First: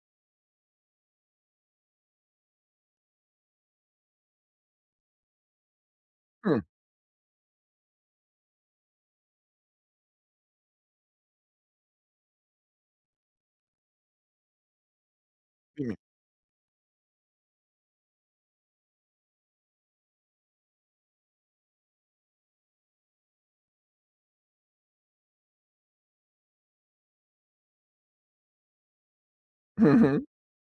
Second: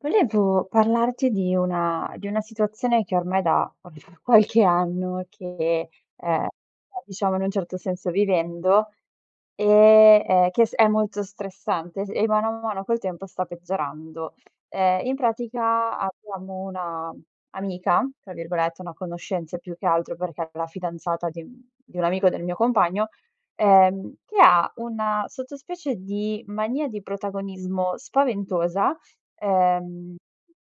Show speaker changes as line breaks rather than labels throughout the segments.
Volevo parlarti di una situazione che ormai da qualche anno che, ehm,
Mh,
diciamo in un certo senso vivendo, che s è molto stressante s e mano a mano col tempo sta peggiorando. In
dimmi.
pratica abbiamo una amica, tra virgolette, una conoscenza più che altro perché è la fidanzata di un amico del mio compagno, che ha una sottospecie di mania di protagonismo spaventosa, ehm,
Mh-mh,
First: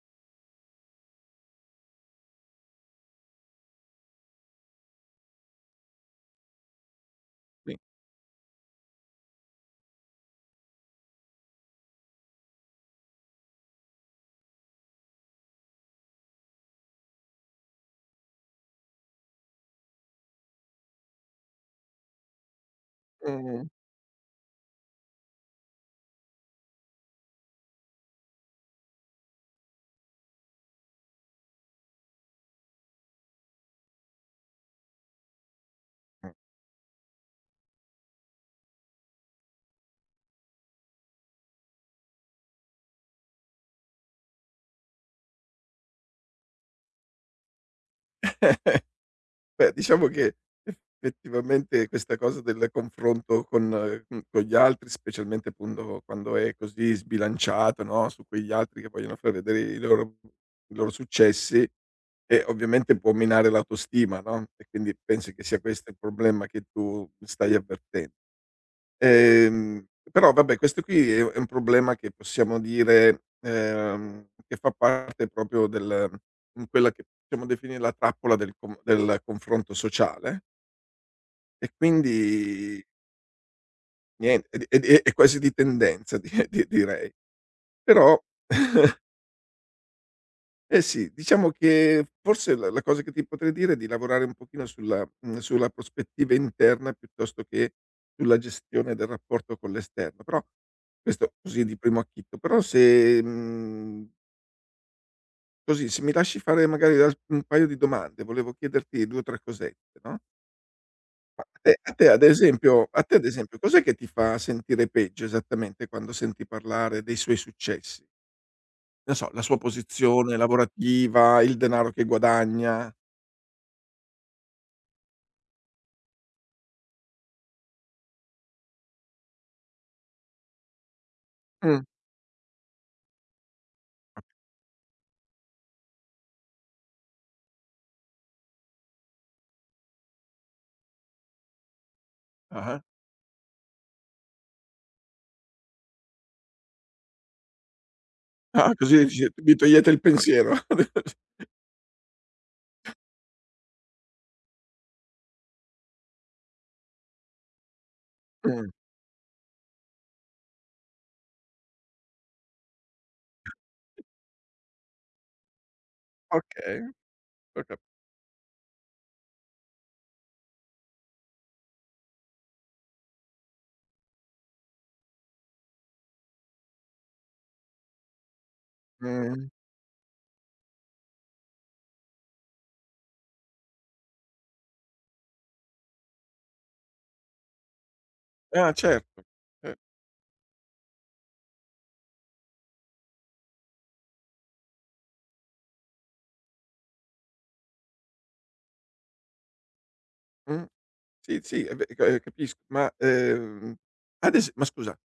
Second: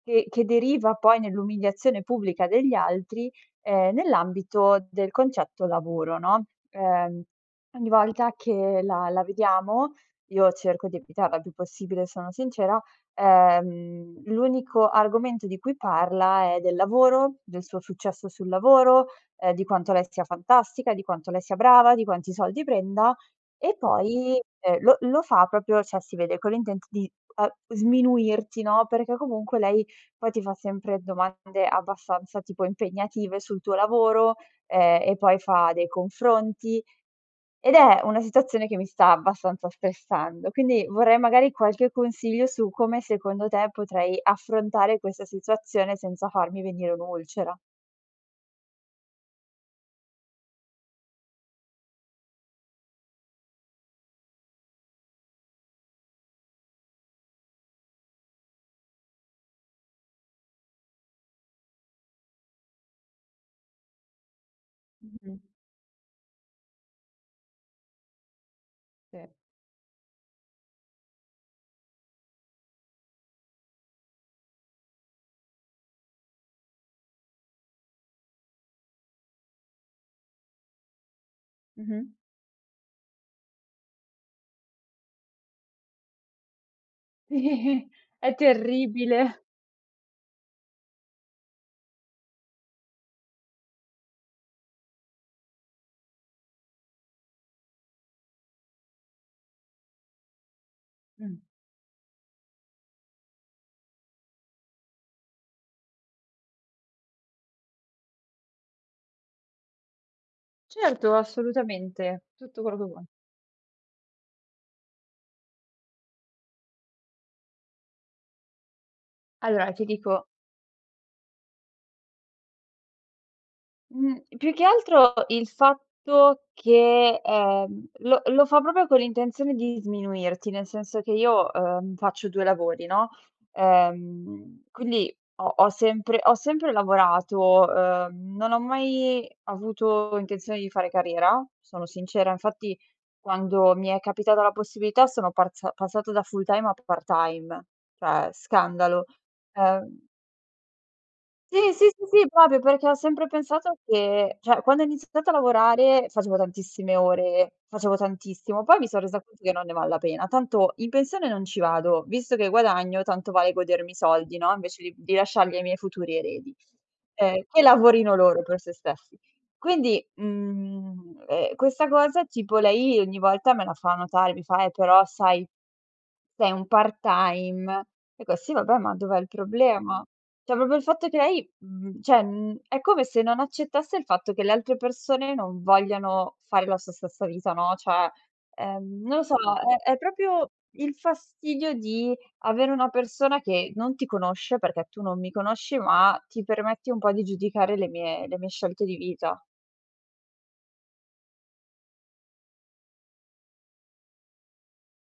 che deriva poi nell'umiliazione pubblica degli altri, nell'ambito del concetto lavoro, no, ehm
sì.
ogni volta che la vediamo, io cerco di evitarla il più possibile, sono sincera, l'unico argomento di cui parla è del lavoro, del suo successo sul lavoro, di quanto lei sia fantastica, di quanto lei sia brava, di quanti soldi prenda
Mh-mh,
e poi, lo fa proprio cioè si vede con l'intento di, uhm, sminuirti, no, perché comunque lei poi ti fa sempre domande abbastanza tipo impegnative sul tuo lavoro, e poi fa dei confronti. Ed è una situazione che mi sta abbastanza stressando, quindi vorrei magari qualche consiglio su come secondo te potrei affrontare questa situazione senza farmi venire un'ulcera.
mh. Beh, diciamo che effettivamente questa cosa del confronto con con gli altri, specialmente appunto quando è così sbilanciato, no, su quegli altri che vogliono far vedere i loro successi, e ovviamente può minare l'autostima, no, e quindi pensi che sia questo il problema che tu stai avverten
Sì.
Ehm, però vabbè questo qui è un problema che possiamo dire, che fa parte proprio del in quella che possiamo definire la trappola del confronto sociale e
Mh-mh.
quindi nien è di è di è quasi di tendenza di direi.
Sì,
Però
è terribile.
eh sì, diciamo che forse la cosa che ti potrei dire è di lavorare un pochino sulla prospettiva interna piuttosto che sulla gestione del rapporto con l'esterno, però questo
Mh.
così di primo acchito. Però se mhmm, così se mi lasci fare magari al un paio di domande, volevo chiederti 2 o 3 cosette, no,
Certo,
ma
assolutamente, tutto quello che
a
vuoi.
te ad esempio cos'è che ti fa sentire peggio esattamente quando senti parlare dei suoi successi? Non so, la sua
Allora ti dico.
posizione lavorativa, il denaro che guadagna?
Mhmm, Più che altro il fatto che, lo fa proprio con l'intenzione di sminuirti, nel senso che io,
Mh.
faccio 2 lavori, no, quindi ho sempre lavorato, non ho mai avuto intenzione di fare carriera, sono sincera. Infatti
Ah-ah.
quando mi è capitata la possibilità sono parza passata da full time a part-time, cioè
Ah, così
scandalo.
dici mi togliete il
Ehm
pensiero. Mh.
sì, sì, sì, sì, proprio perché ho sempre pensato che cioè quando ho iniziato a lavorare facevo tantissime ore, facevo tantissimo, poi mi son resa conto che non ne val la pena. Tanto in pensione non ci vado, visto che guadagno tanto vale godermi i soldi, no, invece di lasciarli ai miei futuri eredi,
Okay,
che
ho cap
lavorino loro per se stessi. Quindi, questa cosa tipo lei ogni volta me la fa notare, mi fa: però sai sei un part-time." Dico: "Sì vabbè, ma dov'è il
mh.
problema?" Cioè proprio il fatto che lei è come se non accettasse il fatto che le altre persone non vogliano fare la sua stessa vita, no, cioè,
Ah,
non lo
certo.
so,
Eh,
è proprio il fastidio di avere una persona che non ti conosce, perché tu non mi conosci, ma ti permetti un po' di giudicare le mie scelte di vita.
mh. Sì, sì, e beh, capisco, ma, ades ma scusa,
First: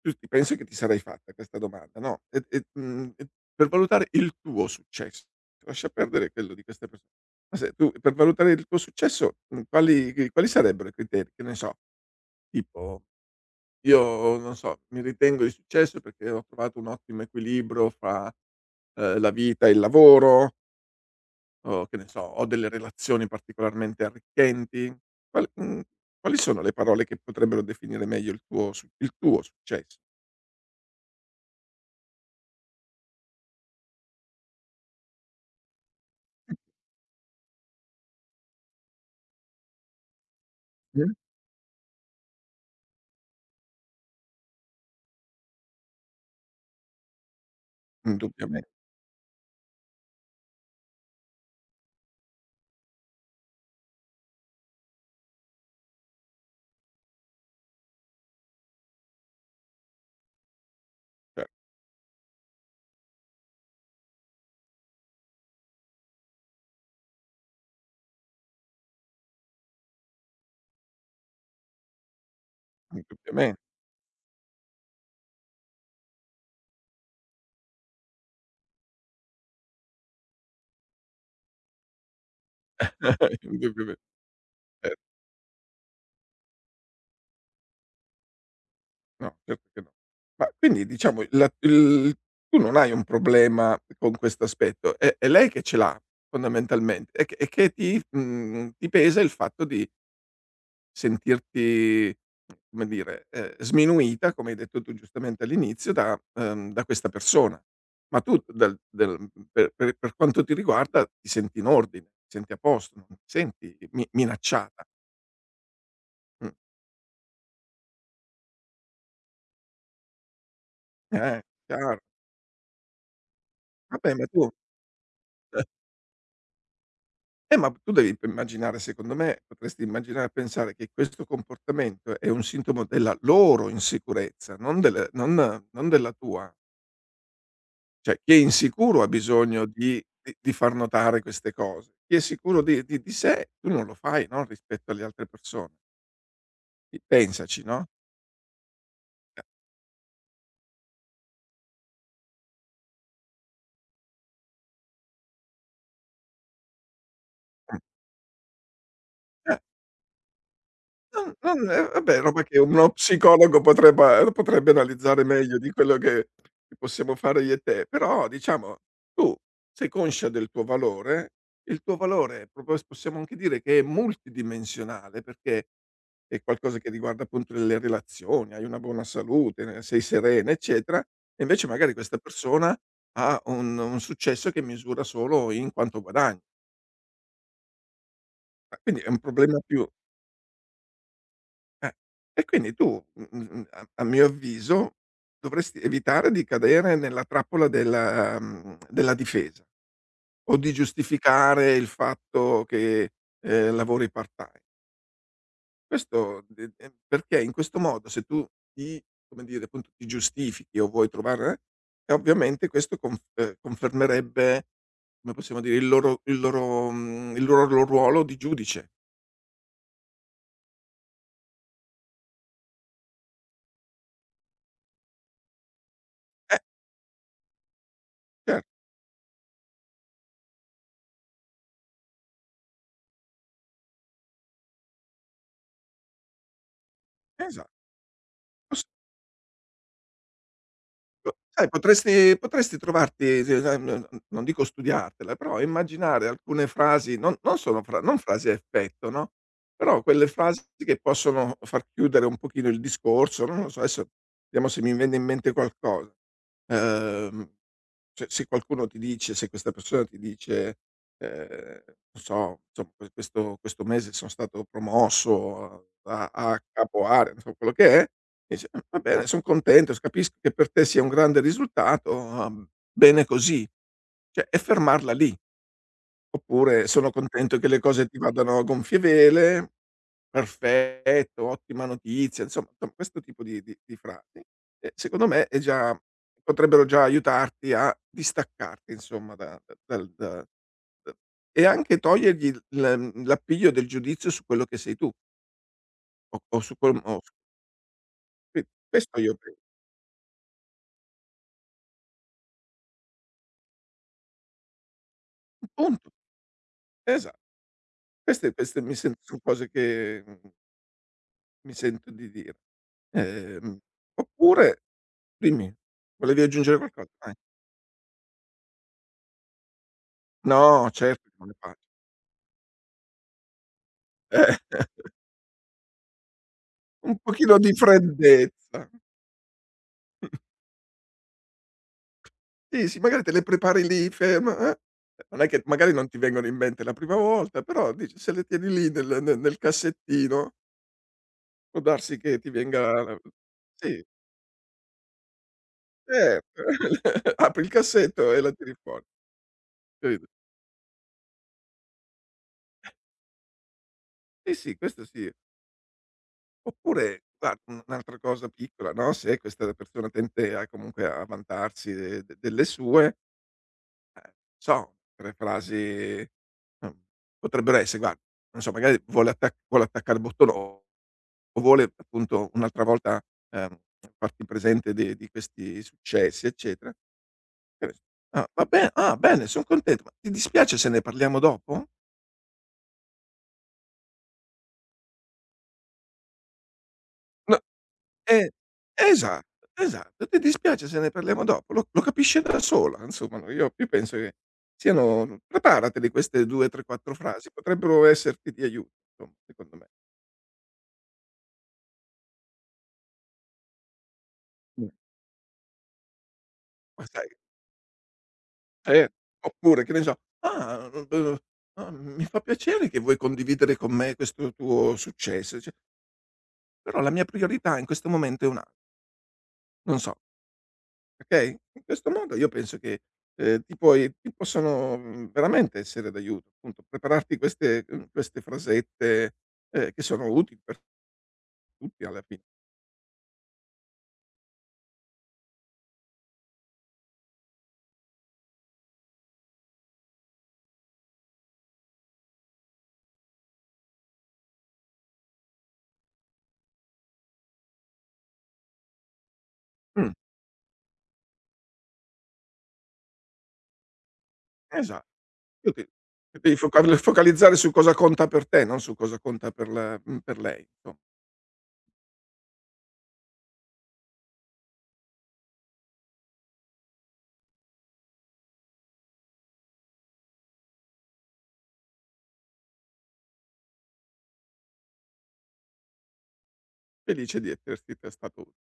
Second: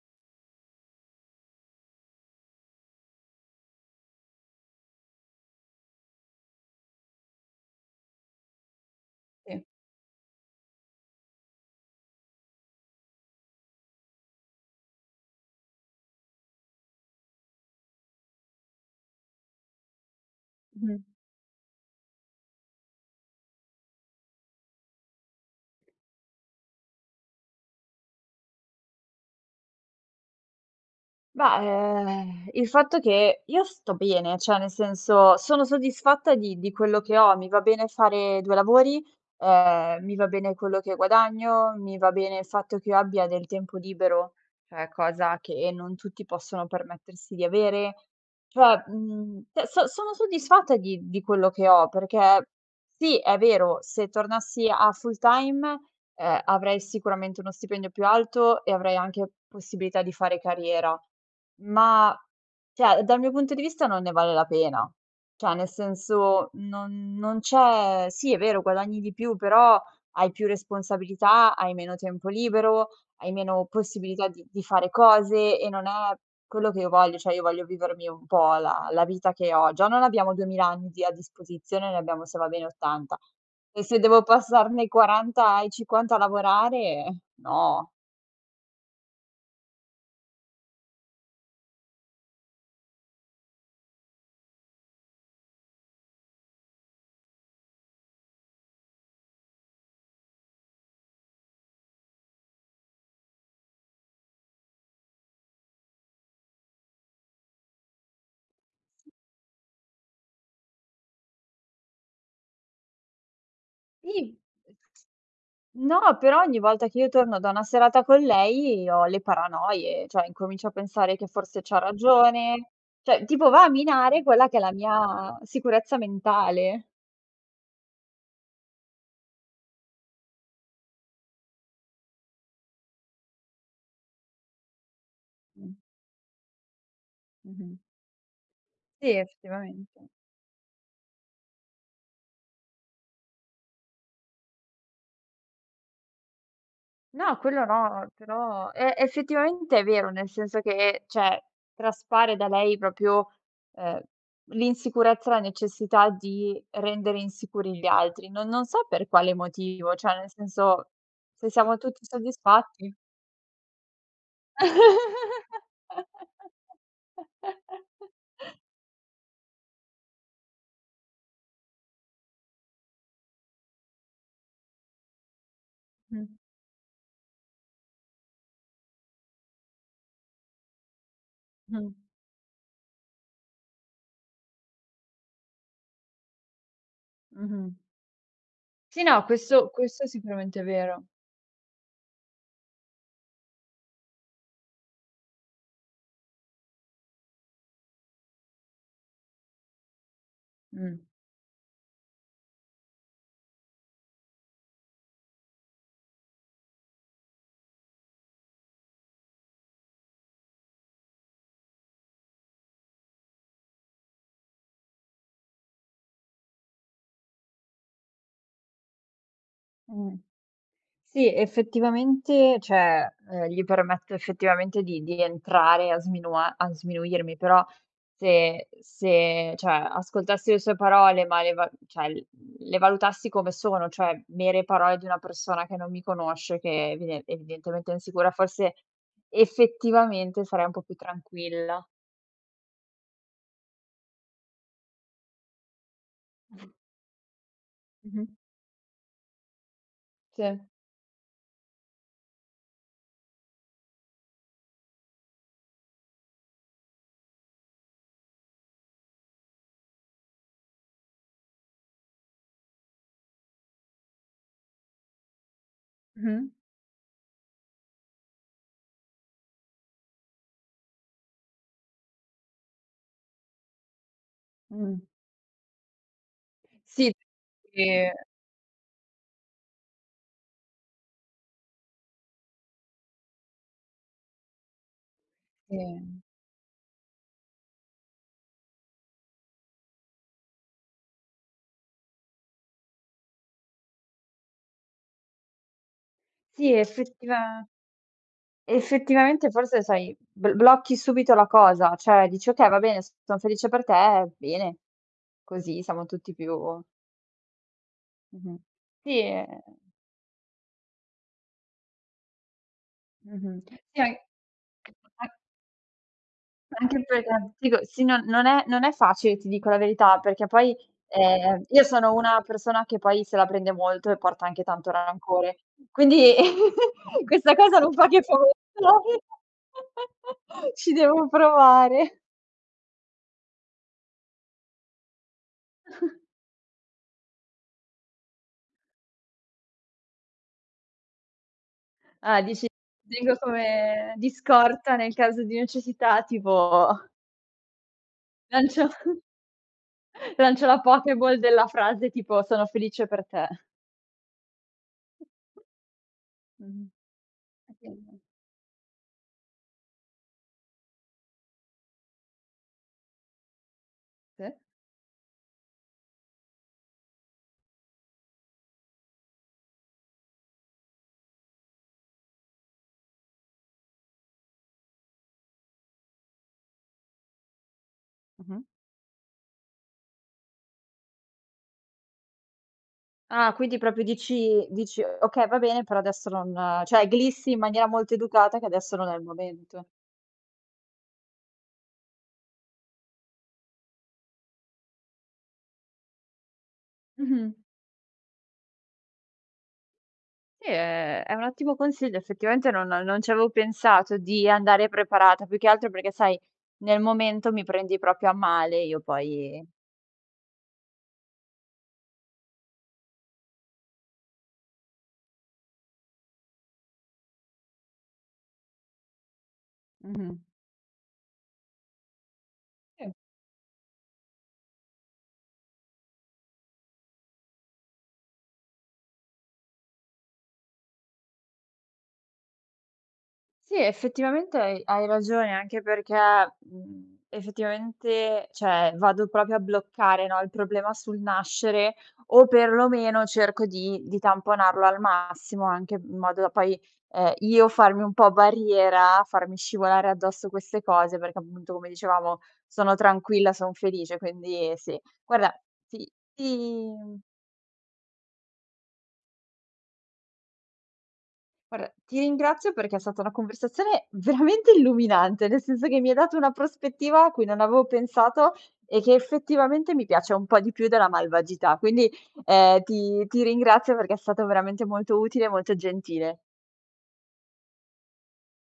tu ti penso che ti sarai fatta questa domanda, no, e mhmm, e per valutare il tuo successo, lascia perdere quello di queste perso ma se tu per valutare il tuo successo,
Sì,
quali sarebbero i criteri? Che ne so, tipo: "Io non so, mi ritengo di successo perché ho trovato un ottimo equilibrio fra" la vita e il lavoro,
mh-mh.
o che ne so, ho delle relazioni particolarmente arricchenti? Qual mhmm, quali sono le parole che potrebbero definire meglio il tuo successo?
Bah, il fatto che io sto bene, cioè nel senso sono soddisfatta di quello che ho, mi va bene fare 2 lavori, mi va bene quello che
Mh.
guadagno, mi va bene il fatto che io abbia del tempo libero, cioè cosa che non tutti possono permettersi di avere.
Indubbiamente,
Cioè, cioè sono soddisfatta di quello che ho, perché sì, è vero, se tornassi a full time. Avrei sicuramente uno stipendio più alto e avrei anche possibilità di fare carriera,
certo,
ma cioè dal mio punto di vista non ne vale la pena. Cioè nel senso non c'è sì, è vero guadagni di più, però hai più responsabilità, hai meno tempo libero, hai
indubbiamen
meno possibilità di fare cose e non è quello che io voglio, cioè io voglio vivermi un po' la vita che ho. Già non abbiamo 2000 anni di a disposizione, ne abbiamo se va bene 80. E
indubbiamen
se devo passar dai
cer
40 ai 50 a lavorare, no.
no, certo che no. Ma quindi diciamo la il tu non hai un problema con questo aspetto, è lei che ce l'ha fondamentalmente e che ti ti pesa il fatto di sentirti, come dire, sminuita, come hai detto tu giustamente all'inizio, da questa persona. Ma tu per per quanto ti riguarda ti senti in ordine, ti senti a posto, non ti senti mi
Sì.
minacciata.
No, però
Mh.
ogni volta che io torno da una serata con lei ho le paranoie, cioè incomincio a pensare che
Eh,
forse c'ha
chiaro.
ragione, cioè tipo va a
Vabbè,
minare quella che è la mia
eh,
sicurezza mentale.
ma tu devi immaginare, secondo me potresti immaginare e pensare che questo comportamento è un sintomo della loro insicurezza, non del non
Mh,
non della tua.
mh-mh.
Cioè, chi è insicuro ha
Sì,
bisogno di
effettivamente.
di di far notare queste cose. Chi è sicuro di sé, tu non lo fai, no, rispetto alle altre persone. P
No,
pensaci,
quello
no?
no, però e effettivamente è vero, nel senso che, cioè, traspare da lei proprio, ehm, l'insicurezza, la necessità di rendere insicuri gli altri. Non so per quale
Mh.
motivo, cioè nel senso,
Non
se
non
siamo tutti
vabbè, roba che uno
soddisfatti.
psicologo potrebbe analizzare meglio di quello che possiamo fare io e te, però diciamo tu sei conscia del tuo valore, il tuo valore proprio s possiamo anche dire che è multidimensionale, perché
Mh,
è qualcosa che riguarda appunto le relazioni, hai una buona salute, ne sei serena, eccetera, e invece
mh,
magari questa persona ha un successo che misura solo in quanto guadagna.
mh-mh.
Ma quindi
Sì,
è un
no,
problema
questo
più
questo sicuramente è vero.
eh, e quindi tu, a mio avviso, dovresti evitare di cadere nella trappola della difesa o di
Mh,
giustificare il fatto che, lavori part-time. Questo de perché in questo modo se tu ti, come dire, appunto, ti giustifichi o vuoi trovare, ovviamente questo confermerebbe, come possiamo dire, il loro mhmm, il loro lo ruolo di giudice.
mh. Sì, effettivamente, cioè, gli permette effettivamente di entrare a sminua
Eh,
a sminuirmi, però
cer
se cioè, ascoltassi le sue parole, ma le va cioè, l le valutassi come sono, cioè mere parole di una persona che non mi conosce, che
esa
evidentemente è insicura, forse effettivamente sarei un po' più
sai
tranquilla.
potresti trovarti s n n non dico studiartela, però immaginare alcune frasi, non sono
Mh-mh.
frasi a effetto, no, però quelle
Sì.
frasi che possono far chiudere un pochino il discorso, non lo so, adesso vediamo se mi viene in mente qualcosa. Ehm, se questa persona ti dice, ehm, non so, insomma, questo mese sono stato promosso a
Mh-mh.
a capo area, non so quello che è. Dice: "Ah, va bene, son contento, s capisco che per te sia un grande risultato, bene così." Cioè, e
Mh.
fermarla lì. Oppure: "Sono
Sì,
contento che le cose
ehm,
ti vadano a gonfie vele, perfetto, ottima notizia." Insomma, insomma questo tipo di frasi, secondo me è già
sì.
potrebbero già aiutarti a distaccarti insomma da da dal da da e anche togliergli l'appiglio del giudizio su quello che sei tu o
Sì,
su quel o
effettiva
questo io
Effettivamente
pe
forse sai, bl blocchi subito la cosa, cioè dici: "Okay, va bene, son felice per te, bene, così siamo
punto.
tutti più."
Esa Queste
Mh-mh.
queste mi sento
Sì,
son cose che, mhmm, mi sento di dire.
mh-mh.
Ehm,
Sì, an
oppure
a
dimmi, volevi aggiungere
anche
qualcosa? Vai.
perché ti dico, sì, non è facile, ti dico la verità, perché poi,
No, certo, non è faci
io sono una persona che poi se la prende molto e porta
eh,
anche tanto rancore, quindi
un
questa
pochino di
cosa non fa che
freddezza.
fomentare. Ci devo provare.
Sì, sì, magari te le prepari lì, ferma, non è che magari non ti vengono in mente la prima volta, però dici se le tieni lì nel cassettino, può darsi che
Ah,
ti
dici
venga la
tengo
sì,
come di scorta nel caso di necessità,
certo,
tipo
apri il cassetto e la tiri
lancio
fuori, capito?
lancio la Pokéball della frase tipo: "Sono felice per te".
Sì, sì, questo sì.
Mh-mh.
Oppure guarda, un un'altra cosa piccola, no, se questa persona tende a comunque a vantarsi de de delle sue,
Sì.
so, 3 frasi, mhmm, potrebbero esse guarda, non so, magari vuole attaccare il bottone o vuole appunto un'altra volta, ehm, farti presente di questi successi, eccetera. Che ne so: "Ah,
Mh-mh.
bene, son contento, ma ti dispiace se ne parliamo dopo?"
Ah, quindi proprio dici: "Okay, va bene, però adesso non" cioè glissi
No
in maniera molto
Eh,
educata che adesso non è il
esatto,
momento.
esatto. "Ti dispiace se ne parliamo dopo?" Lo lo capisce da sola, insomma, no, io io penso che siano preparateli queste 2, 3, 4 frasi,
Mh-mh.
potrebbero esserti di aiuto, insomma, secondo me.
Sì, è un ottimo consiglio, effettivamente non ci avevo pensato di
Mh.
andare preparata, più che altro perché sai, nel
Ma sai,
momento mi prendi proprio a male, io
eh,
poi.
oppure che ne so: "Ah, ah, mi fa piacere che vuoi condividere con me questo tuo successo", dice: "Però la mia priorità in questo momento è un'al" non so.
Mh-mh.
Okay? In questo modo io penso che,
Eh,
ti possono, mhmm, veramente essere d'aiuto, appunto, prepararti queste frasette, che sono utili per tutti alla fine.
sì, effettivamente hai ragione, anche perché, effettivamente, cioè, vado proprio a bloccare, no, il problema sul nascere o perlomeno cerco di tamponarlo al massimo, anche in modo da poi, io farmi un po' barriera, farmi scivolare
Mh,
addosso queste cose, perché appunto, come dicevamo, sono tranquilla, son felice, quindi
esa
sì. Guarda,
tu ti
ti
ti devi
ti
focalizzare su cosa conta per te, non su cosa conta per lei, insomma.
Guarda, ti ringrazio perché è stata una conversazione veramente illuminante, nel senso che mi hai dato una prospettiva a cui non avevo pensato e che effettivamente mi piace un po' di più della malvagità. Quindi ti, ti ringrazio perché è stato veramente molto utile e molto gentile.
Felice di esserti te stato u